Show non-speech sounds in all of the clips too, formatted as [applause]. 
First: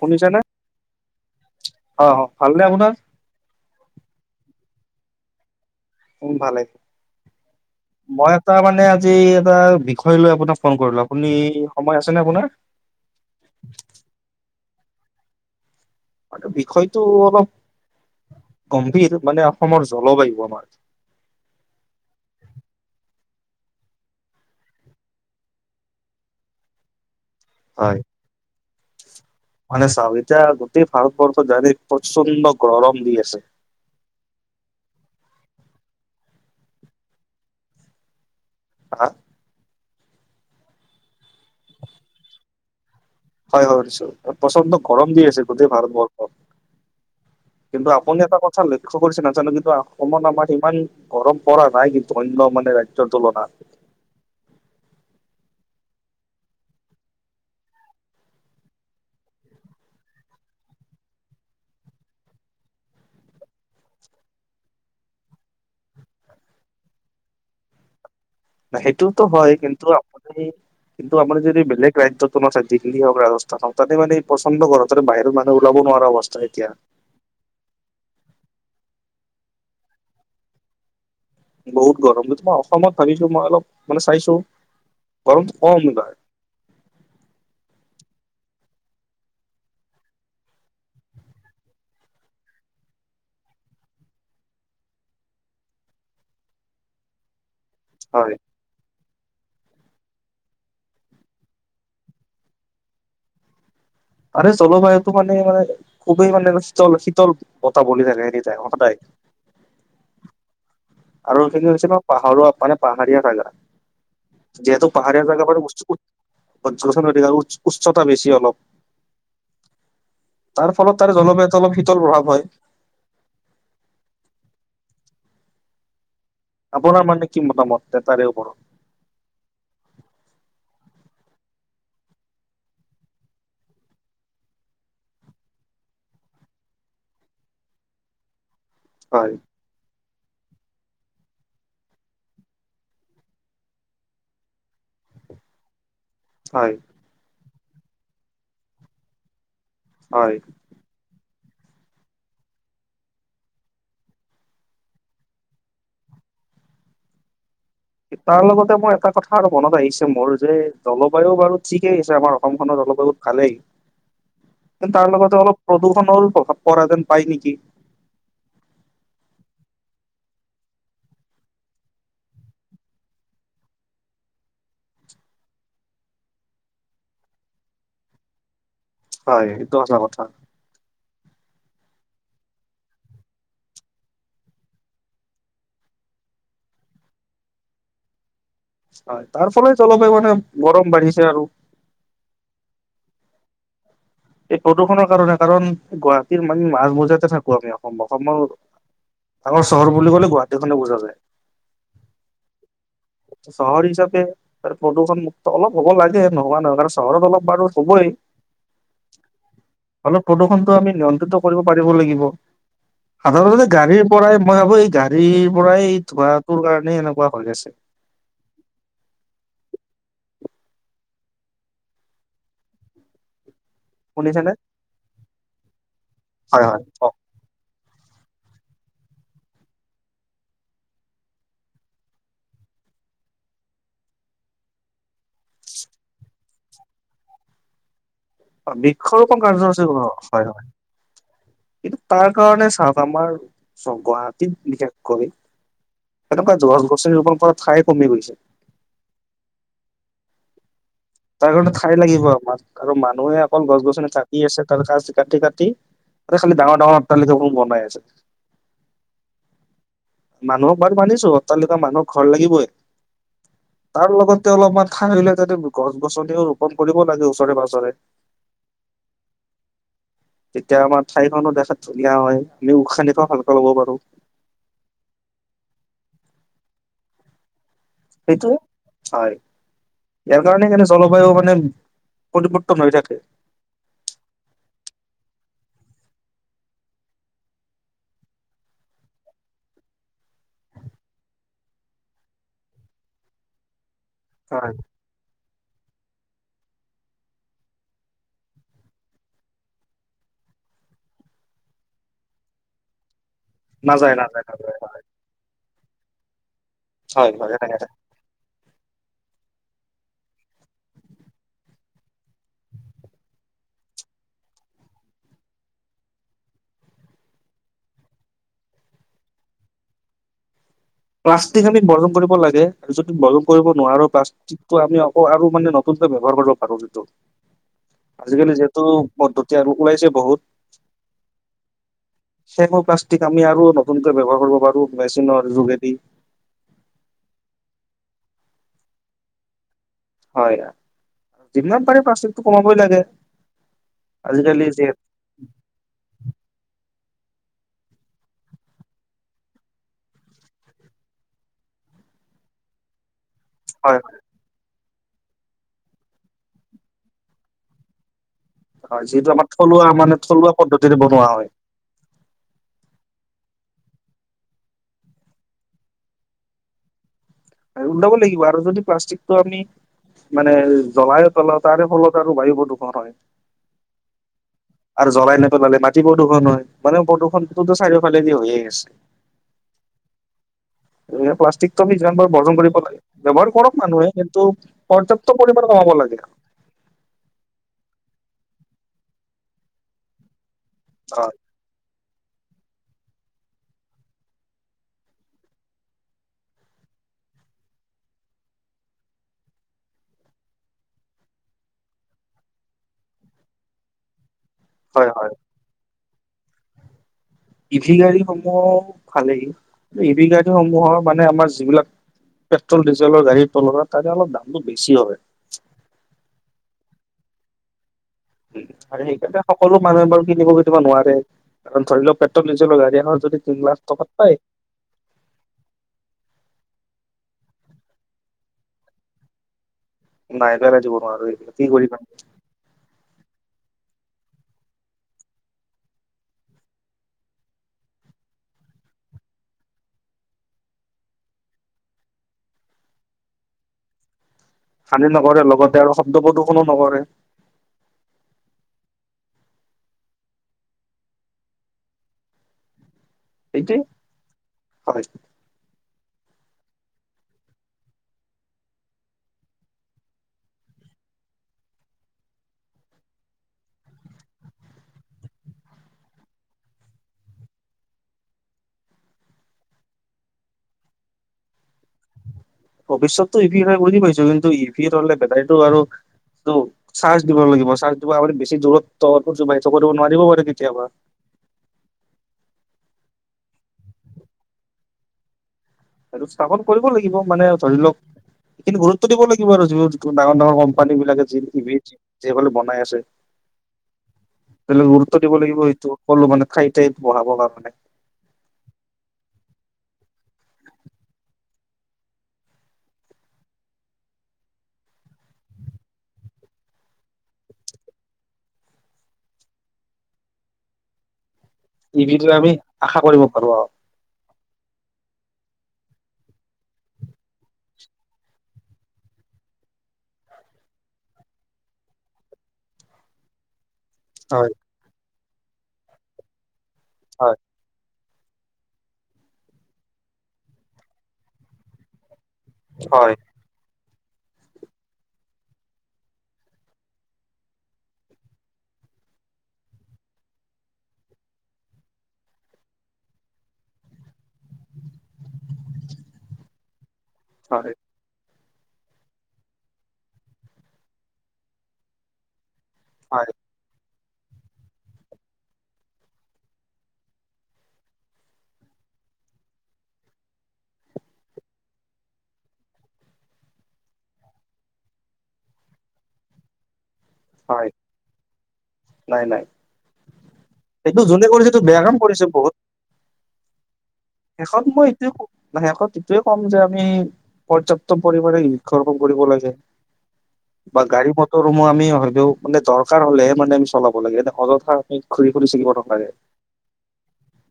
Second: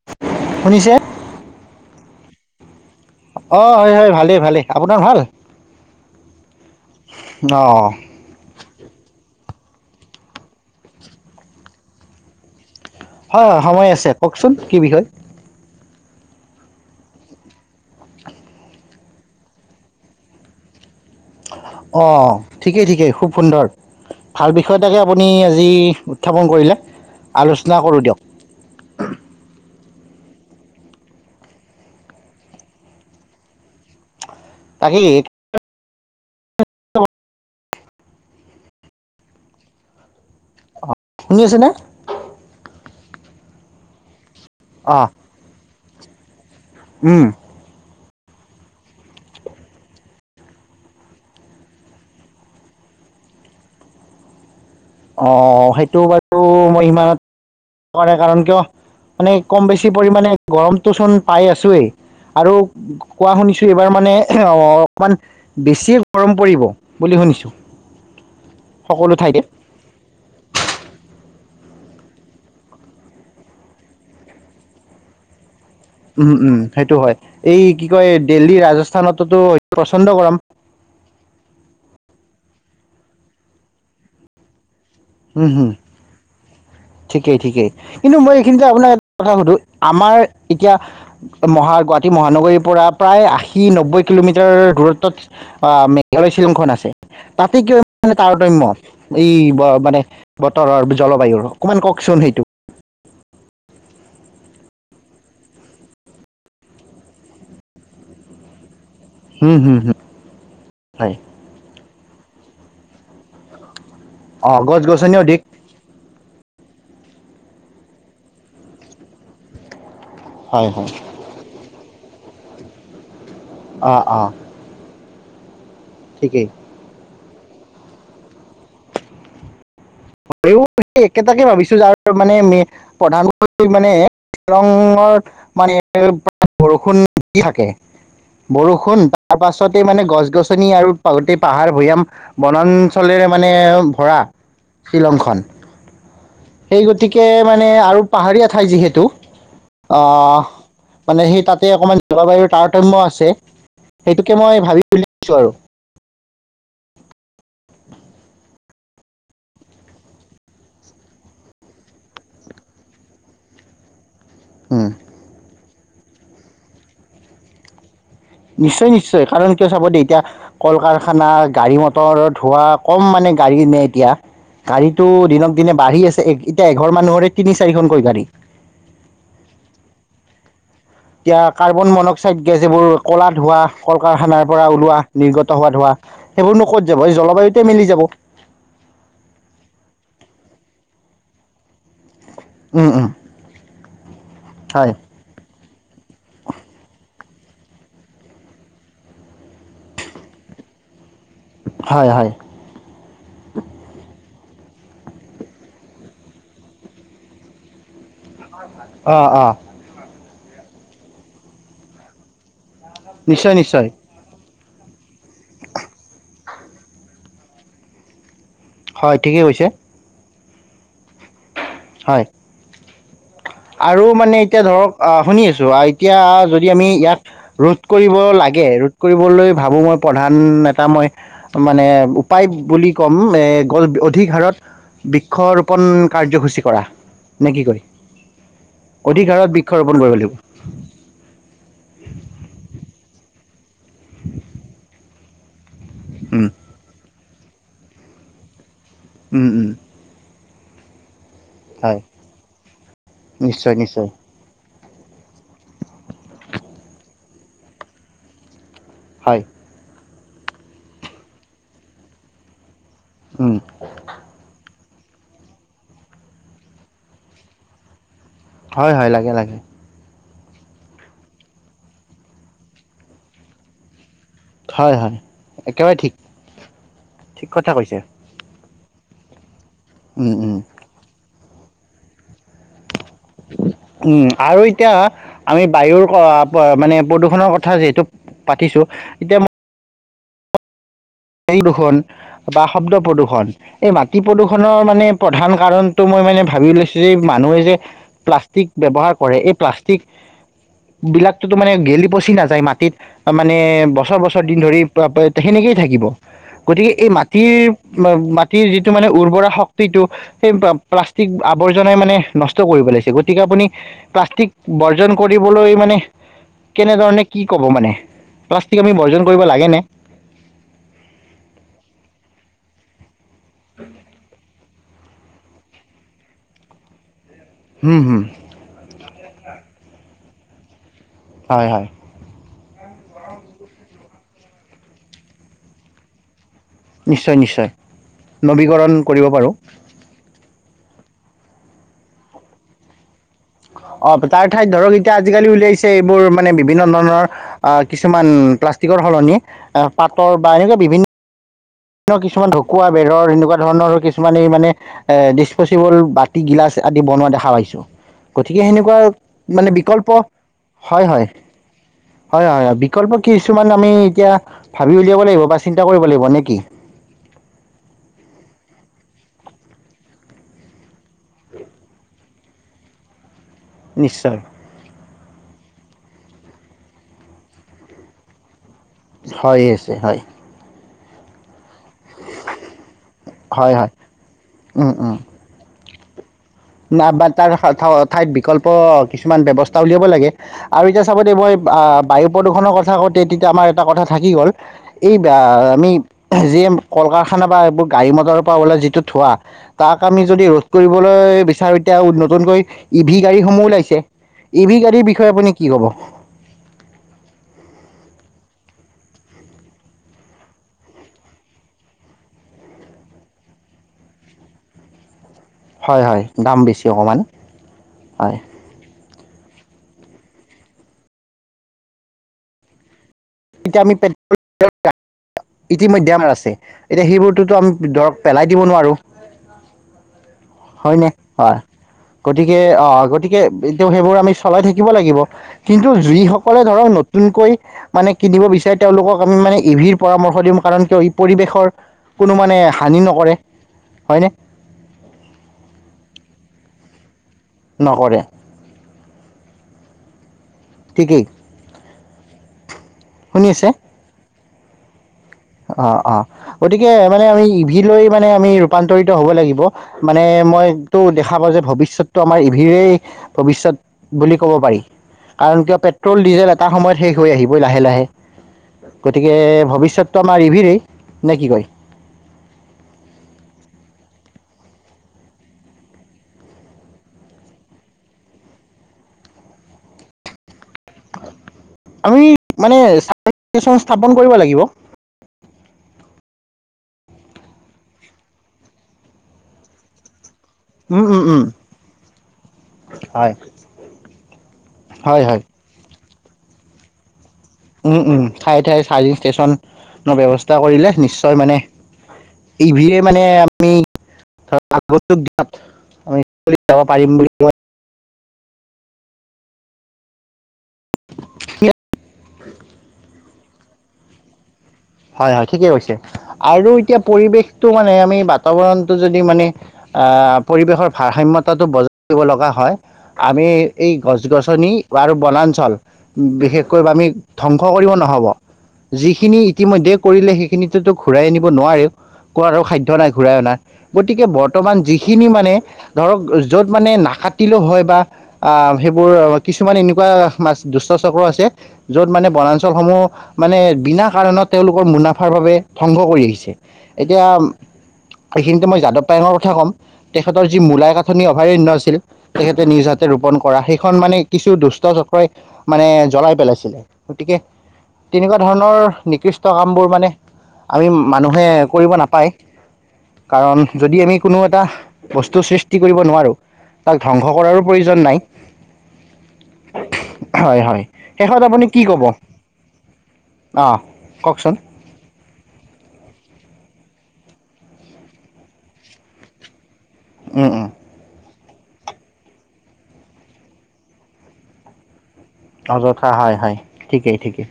শুনিছে নে? শুনিছে অ, ভালনে আপোনাৰ? অ, হয়-হয়। ভালেই, ভালেই। আপোনাৰ ভাল? উম ভালেই, অঁ মই এটা মানে আজি এটা বিষয় লৈ আপোনাক ফোন কৰিলোঁ। আপুনি- সময় আছেনে আপোনাৰ? হয়, সময় আছে। কওঁকচোন কি বিষয়? ম বিষয়টো অলপ গম্ভীৰ মানে অসমৰ জলবায়ু আমাৰ অ' ঠিকেই - ঠিকেই। খুব সুন্দৰ। ভাল বিষয় এটাকে আপুনি আজি উত্থাপন কৰিলে। আলোচনা কৰোঁ হয়। দিয়ক। মানে চাওক। এতিয়া গোটেই ভাৰতবৰ্ষ গাৰিত প্ৰচণ্ড গৰম দি আছে। [inaudible] তাহিদ [inaudible] হা? শুই আছেনে? হয়, হয় শুনিছোঁ, প্ৰচণ্ড অঁ গৰম দি আছে গোটেই ভাৰতবৰ্ষত। উম। কিন্তু আপুনি এটা কথা লক্ষ্য কৰিছে নাজানো। কিন্তু অসমত আমাৰ ইমান গৰম পৰা নাই, কিন্তু অন্য মানে ৰাজ্যত তুলনা অ, সেইটো বাৰু মই ইমানত পৰে কাৰণ কিয় মানে কম বেছি পৰিমানে গৰমটো চোন পাই আছোৱেই। আৰু কোৱা শুনিছো এইবাৰ মানে অকমান বেছি গৰম পৰিব বুলি। শুনিছোঁ। সকলো সেইটোতো ঠাইতে হয়। কিন্তু আপুনি- কিন্তু আপুনি যদি বেলেগ ৰাজ্যতো [unintelligible] দিল্লী হওঁক, ৰাজস্থান হওঁক, তাতে মানে পচন্দ গৰম। তাতে বাহিৰৰ মা উম, উম। সেইটো হয়। এই কি কয় দিল্লী, ৰাজস্থানতোতো পচন্দ গৰম। বহুত গৰম। সেইটো মই অসমত ভাবিছোঁ, মই অলপ মানে চাইছোঁ উম, হুম। ঠিকেই, ঠিকেই। কিন্তু মই এইখিনিতে আপোনাক এটা কথা সুধো, আমাৰ এতিয়া মহা- গুৱাহাটী মহানগৰীৰ প্ৰায় আশী নব্বৈ কিলোমিটাৰ দূৰত্বত আঁ মেঘালয় শ্বিলংখন আছে। তাতে কিয় মানে হয় তাৰতম্য এই মানে বতৰৰ জলবায়ুৰ অকমান কওকচোন সেইটো? তাৰে জলবায়ুতটো মানে মানে খুবেই মানে শীতল, শীতল বতাহ বলি থাকে এনিটাইম সদাই। হুম - হুম - হুম। হয়। আৰু সেইখিনি হৈছে পাহাৰোৱা মানে পাহাৰীয়া অ' জাগা। গছ যিহেতু গছনিও পাহাৰীয়া অধিক জেগাবোৰ। [inaudible] উ উচ্চতা বেছি অলপ। হয় তাৰ হয়। ফলত তাৰে জলবায়ুত অলপ শীতল প্ৰভাৱ হয়। অ অ। ঠিকেই। আপোনাৰ মানে কি মতামত তে তাৰে ওপৰত। সেই একেটাকে ভাবিছো যাৰ মানে প্ৰধানমন্ত্ৰী মানে শ্বিলঙৰ মানে প্ৰায় বৰষুণ দি থাকে। বৰষুণ হয় তাৰ পাছতে মানে গছ। গছনি আৰু গোটেই পাহাৰ ভৈয়াম বনাঞ্চলেৰে মানে ভৰা। শ্বিলংখন, হয় সেই গতিকে মানে আৰু পাহাৰীয়া ঠাই যিহেতু হয় অহ। মানে সেই তাতে অকণমান জলবায়ুৰ তাৰতম্য আছে সেইটোকে মই ভাবি বুলিছো আৰু। তাৰ লগতে মই এটা কথা আৰু মনত আহিছে মোৰ যে জলবায়ু বাৰু ঠিকেই হৈছে আমাৰ অসমখনৰ। অলপ আগত খালেই। উম কিন্তু তাৰ লগতে অলপ প্ৰদূষণৰো প্ৰভাৱ পৰা যেন পায় নেকি। নিশ্চয় নিশ্চয় কাৰণ কিয় চাব দেই এতিয়া কল কাৰখানা গাড়ী মটৰ ধোৱা কম মানে। গাড়ী নে এতিয়া। গাড়ীতো দিনক দিনে বাঢ়ি আছে এতিয়া এঘৰ মানুহৰে তিনি চাৰিখনকৈ গাড়ী। হয় এইটো এটা কথা। এতিয়া কাৰ্বন মনক্সাইড গেছ এইবোৰ কলা ধোৱা কল কাৰখানাৰ পৰা ওলোৱা নিৰ্গত হোৱা ধোৱা। সেইবোৰ নো ক'ত যাব এই জলবায়ুতে মিলি যাব। হয় তাৰ ফলত জলবায়ু মানে গৰম বাঢ়িছে আৰু। উম উম। এই হয় প্ৰদূষণৰ কাৰণে কাৰণ গুৱাহাটীৰ মানে মাজ মজাতে থাকো। আমি অসম অসমৰ ডাঙৰ চহৰ বুলি ক'লে গুৱাহাটী খনে বুজা যায়। হয় হয় চহৰ হিচাপে। প্ৰদূষণমুক্ত অলপ হ'ব লাগে নোহোৱা নহয় কাৰণ চহৰত অলপ বাৰু হ'বই। অহ অ। ত প্ৰদূষণতো আমি নিয়ন্ত্ৰিত কৰিব পাৰিব লাগিব। নিশ্চয় সাধাৰণতে নিশ্চয় গাড়ীৰ পৰাই মই ভাবো এই গাড়ীৰ পৰাই ধোৱাটোৰ কাৰণে এনেকোৱা হৈ আছে হয় ঠিকেই কৈছে। হয়। আৰু মানে শুনিছেনে? এতিয়া ধৰক আহ শুনি আছো এতিয়া হয় যদি হয়। আমি কওক। ইয়াত ৰ'দ। ৰোধ কৰিব লাগে ৰোধ কৰিবলৈ ভাবো মই এ প্ৰধান এটা মই মানে উপায় বুলি কম এই গল অধিক হাৰত বৃক্ষৰোপণ কাৰ্যসূচী কৰা। নে কি কয়? বৃক্ষ অধিক ৰোপন হাৰত কাৰ্য আছে বৃক্ষৰোপণ কৰিব লাগিব হয় হয়। কিন্তু তাৰ কাৰণে চাওক আমাৰ চ গুৱাহাটীত বিশেষকৈ উম এনেকোৱা গছ গছনি ৰূপন কৰা ঠাই কমি গৈছে। উম উম। তাৰ কাৰণে ঠাই হয় লাগিব আমাক আৰু মানুহে অকল নিশ্চয় গছ নিশ্চয় গছনি কাটি আছে। ক কাটি কাটি ত খালি ডাঙৰ ডাঙৰ অট্টালিকা ৰুম বনাই আছো। হয়। মানুহক বাৰু মানিছো অট্টালিকা মানুহক ঘৰ লাগিবই উম তাৰ লগতে অলপমান। খাই পেলাই তাতে গছ গছনিও ৰোপন কৰিব লাগে ওচৰে পাজৰে। হয় হয় লাগে লাগে। তেতিয়া আমাৰ ঠাইখনো দেখাত ধুনীয়া হয় আমি উশাহ নিশাহ ভালকে ল'ব পাৰো। হয় হয় একেবাৰে ঠিক ঠিক কথা কৈছে। সেইটোয়ে হয় উম ইয়াৰ উম কাৰণে কিন্তু জলবায়ু মানে প্ৰতিপৰ্তন হৈ থাকে। উম আৰু এতিয়া আমি বায়ুৰ মানে প্ৰদূষণৰ কথা যিহেতু পাতিছো এতিয়া ম প্ৰদূষণ বা শব্দ প্ৰদূষণ, এই মাটি হয় প্ৰদূষণৰ মানে প্ৰধান কাৰণটো মই মানে ভাবি ওলাইছো যে মানুহে যে প্লাষ্টিক ব্যৱহাৰ কৰে এই প্লাষ্টিক বিলাকটোতো মানে গেলি পচি নাযায় মাটিত মানে নাযায় বছৰ নাযায় বছৰ দিন নাযায় ধৰি হয় পা পা সেনেকেই থাকিব। গতিকে এই হয় হয়। মাটিৰ মাটিৰ যি মানে উৰ্বৰা শক্তিটো সেই প্লাষ্টিক আৱৰ্জনাই মানে নষ্ট কৰিব পেলাইছে গতিকে আপুনি প্লাষ্টিক বৰ্জন কৰিবলৈ মানে কেনেধৰণে কি ক'ব মানে, প্লাষ্টিক আমি বৰ্জন কৰিব লাগেনে? প্লাষ্টিক আমি বৰ্জন কৰিব লাগে আৰু যদি বৰ্জন কৰিব নোৱাৰো প্লাষ্টিক আমি আকৌ আৰু মানে নতুনকে ব্যৱহাৰ কৰিব পাৰো যিটো হুম হুম আজিকালি যিহেতু পদ্ধতি আৰু ওলাইছে বহুত হয় হয়। সেইবোৰ প্লাষ্টিক আমি আৰু নতুনকৈ ব্যৱহাৰ কৰিব পাৰো মেচিনৰ যোগেদি। নিশ্চয় নিশ্চয় নবীকৰণ কৰিব পাৰো। হয় যিমান পাৰে প্লাষ্টিকটো কমাবই লাগে। অ তাৰ আজিকালি ঠাইত ধৰক যিহেতু এতিয়া আজিকালি উলাইছে এইবোৰ মানে বিভিন্ন ধৰণৰ অ কিছুমান প্লাষ্টিকৰ সলনি পাতৰ বা এনেকোৱা বিভিন্ন কিছুমান ঢকুৱা বেৰৰ এনেকোৱা ধৰণৰ হয় হয় কিছুমান এই মানে এ ডিচপচিবল বাতি গিলাচ আদি বনোৱা দেখা পাইছো। গতিকে হয়, সেনেকোৱা যিহেতু আমাৰ মানে থলুৱা বিকল্প থলুৱা পদ্ধতিৰে হয় হয়। বনোৱা হয় হয় হয় বিকল্প কি কিছুমান আমি এতিয়া ভাবি উলিয়াব লাগিব বা চিন্তা কৰিব লাগিব নে কি? ওলাব লাগিব আৰু যদি প্লাষ্টিকটো আমি মানে জ্বলাই তলাও তাৰে ফলত তো বায়ু প্ৰদূষণ হয়। নিশ্চয়। আৰু জ্বলাই নেপেলালে মাটি প্ৰদূষণ হয়, মানে প্ৰদূষণ তো চাৰিওফালেদি হৈয়ে আছে। হয় আছে হয়। প্লাষ্টিক যান বৰ্জন কৰিব লাগে ব্যৱহাৰ হয় কৰক হয় মানুহে কিন্তু পৰ্যাপ্ত পৰিমানে কমাব লাগে আৰু। ন বা তাৰ ঠাইত বিকল্প কিছুমান ব্যৱস্থা উলিয়াব লাগে। আৰু এতিয়া চাব দে হয় মই আহ বায়ু প্ৰদূষণৰ কথা কওঁতে তেতিয়া আমাৰ এটা কথা থাকি গ'ল, এই আমি যি কাৰখানা বা এইবোৰ গাড়ী মটৰৰ পৰা ওলাই যিটো ধোৱা, তাক আমি যদি ৰোধ কৰিবলৈ বেছি এতিয়া নতুনকৈ ই ভি গাড়ীসমূহ ওলাইছে, ই ভি গাড়ীৰ হয় বিষয়ে হয় আপুনি কি কব? ই ভি গাড়ীসমূহ ভালেই, ই ভি গাড়ীসমূহৰ মানে আমাৰ যিবিলাক পেট্ৰল, ডিজেলৰ গাড়ীৰ তলত তাৰে অলপ দামটো বেছি হয়। হয় হয় দাম বেছি অকণমান হয়। এতিয়া সকলো মানুহে বাৰু কিনিব পতিব নোৱাৰে কাৰণ ধৰি লও পেট্ৰল, ডিজেলৰ গাড়ী এখন এতিয়া আমি পেট্ৰল ইতিমধ্যে আমাৰ আছে। এতিয়া সেইবোৰতো আমি ধৰক পেলাই দিব নোৱাৰোঁ। নাই পেলাই দিব হয় নে নোৱাৰো এইবিলাক হয় কি কৰিবা গতিকে অ গতিকে সেইবোৰ আমি চলাই থাকিব লাগিব কিন্তু যিসকলে ধৰক নতুনকৈ মানে কিনিব বিচাৰে তেওঁলোকক আমি মানে ই ভিৰ পৰামৰ্শ দিওঁ কাৰণ কিয় ই পৰিবেশৰ কোনো মানে হানি নকৰে। হয়নে? হানি নকৰে লগতে আৰু শব্দ প্ৰদূষণো নকৰে। নকৰে ঠিকেই। শুনি আছে? সেইটোৱে হয়। অ অ গতিকে মানে আমি ই ভি লৈ মানে আমি ৰূপান্তৰিত হব লাগিব মানে মইটো দেখা পাওঁ যে ভৱিষ্যতটো আমাৰ ইভিৰেই ভৱিষ্যত বুলি ক'ব পাৰি। কাৰণ কিয় পেট্ৰল ডিজেল এটা সময়ত শেষ হৈ আহিব লাহে লাহে। গতিকে ভৱিষ্যত টো আমাৰ ইভিৰেই নে কি কয়? ভৱিষ্যতটো ইভিৰ বুজি পাইছো কিন্তু ইভিৰ হলে বেটাৰীটো আৰু ত চাৰ্জ দিব লাগিব চাৰ্জ দিব বেছি দূৰত্ব কৰিব নোৱাৰিব পাৰে কেতিয়াবা [unintelligible] আমি মানে চাৰভিন স্থাপন কৰিব লাগিব। সেইটো স্থাপন কৰিব লাগিব মানে ধৰি লওক এইখিনি গুৰুত্ব দিব লাগিব আৰু [unintelligible] ডাঙৰ ডাঙৰ কোম্পানী উম উম বিলাকে যি উম ই যিলে বনাই আছে। হয় তেওঁ লোক গুৰুত্ব হয় দিব হয় লাগিব সেইটো সকলো মানে ঠাই ঠাই বহাব কাৰনে উম উম ঠায়ে ঠায়ে চাৰ্জিং ষ্টেচন ন ব্যৱস্থা কৰিলে নিশ্চয় মানে ইভিয়ে মানে আমি আমি যাব পাৰিম বুলি ক [unintelligible] [unintelligible] ইভিৰ টো আমি আশা কৰিব পাৰোঁ আৰু হয় হয় ঠিকে কৈছে আৰু এতিয়া পৰিৱেশটো মানে আমি বাৰ্তাবৰণতটো যদি মানে পৰিৱেশৰ ভাৰসাম্যতাটো বজাই ৰাখিব লগা হয়, আমি এই গছ হয় গছনি আৰু বনাঞ্চল বিশেষকৈ আমি হয় ধ্বংস কৰিব নোৱাৰো হব যিখিনি ইতিমধ্যে কৰিলে সেইখিনি ঘূৰাই আনিব নোৱাৰে। কোৱা আৰু সাধ্য নাই হয় ঘূৰাই অনা গতিকে বৰ্তমান যিখিনি মানে ধৰক য'ত মানে নাকাতিলেও হয় বা আহ বোৰ কিছুমান এনেকুৱা মাজ দুষ্ট চক্ৰ আছে যত মানে বনাঞ্চল সমূহ মানে বিনা কাৰণত তেওঁলোকৰ মুনাফাৰ বাবে ধ্বংস কৰি আহিছে এতিয়া হয় এইখিনিতে মই যাদৱ পায়ঙৰ কথা ক'ম তেখেতৰ যি মূলায় কাথনি অভয়াৰণ্য আছিল তেখেত নিজ যাতে হয় ৰোপণ কৰা সেই খন মানে কিছু দুষ্ট চক্ৰই মানে জ্বলাই পেলাইছে, গতিকে তেনেকুৱা ধৰণৰ নিকৃস কামবোৰ মানে আমি মানুহে কৰিব নাপায়। কাৰণ যদি আমি কোনো এটা বস্তুৰ সৃষ্টি কৰিব নোৱাৰোঁ তাক ধ্বংস কৰাৰো হয় প্ৰয়োজন নাই। নাই নাই হয় হয় এইটো যোনে শেষত কৰিছে এইটো আপুনি বেয়া কি কাম কব কৰিছে বহুত আহ? শেষত মই এইটোয়ে ক শেষত এইটোৱেই ক'ম যে আমি পৰ্যাপ্ত পৰিমাণে বৃক্ষ ৰোপণ কৰিব লাগে। উম উম বা গাড়ী ম মটৰ সমূহ আমি হয়তো মানে দৰকাৰ হলেহে মানে আমি চলাব লাগে অযথা আমি ঘূৰি ফুৰি থাকিব নালাগে অযথা হয় হয় ঠিকেই ঠিকেই।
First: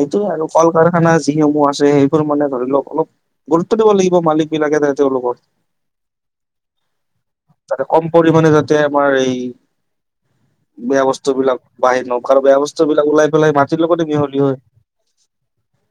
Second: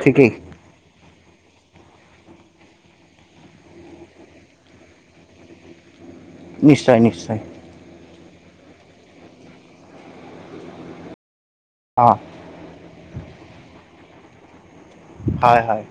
সেইটোৱে ঠিকেই আৰু কল কাৰ খানা যিসমূহ আছে সেইবোৰ মানে ধৰি লওক অলপ গুৰুত্ব দিব লাগিব মালিক বিলাকে ধৰা তেওঁলোকৰ [unintelligible] নিশ্চয় নিশ্চয়। তাতে কম পৰিমাণে যাতে আমাৰ এই বেয়া বস্তু বিলাক বাহিৰ অঁ ন কাৰো বেয়া বস্তুবিলাক ওলাই পেলাই মাটিৰ লগতে মিহলি হয়। হয় হয়।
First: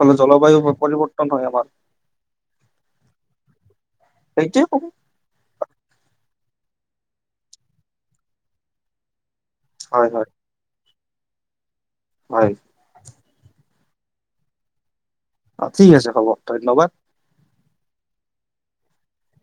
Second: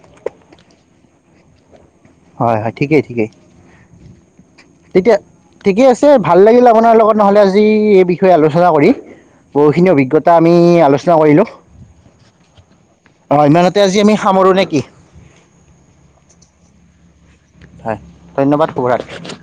ফলত জলবায়ু পৰিৱৰ্তন হয় আমাৰ। হয় হয় ঠিকেই ঠিকেই। সেইটোৱে কম ঠিকে আছে ভাল লাগিল আপোনাৰ লগত নহ'লে আজি এই বিষয়ে আলোচনা কৰি বহুখিনি হয় হয় অভিজ্ঞতা আমি আলোচনা কৰিলো। হয়। অঁক্ষ ইমানতে আজি আমি সামৰোঁ নে কি অ, ঠিক আছে হ'ব ধন্যবাদ। হয়, ধন্যবাদ শুভৰাটি।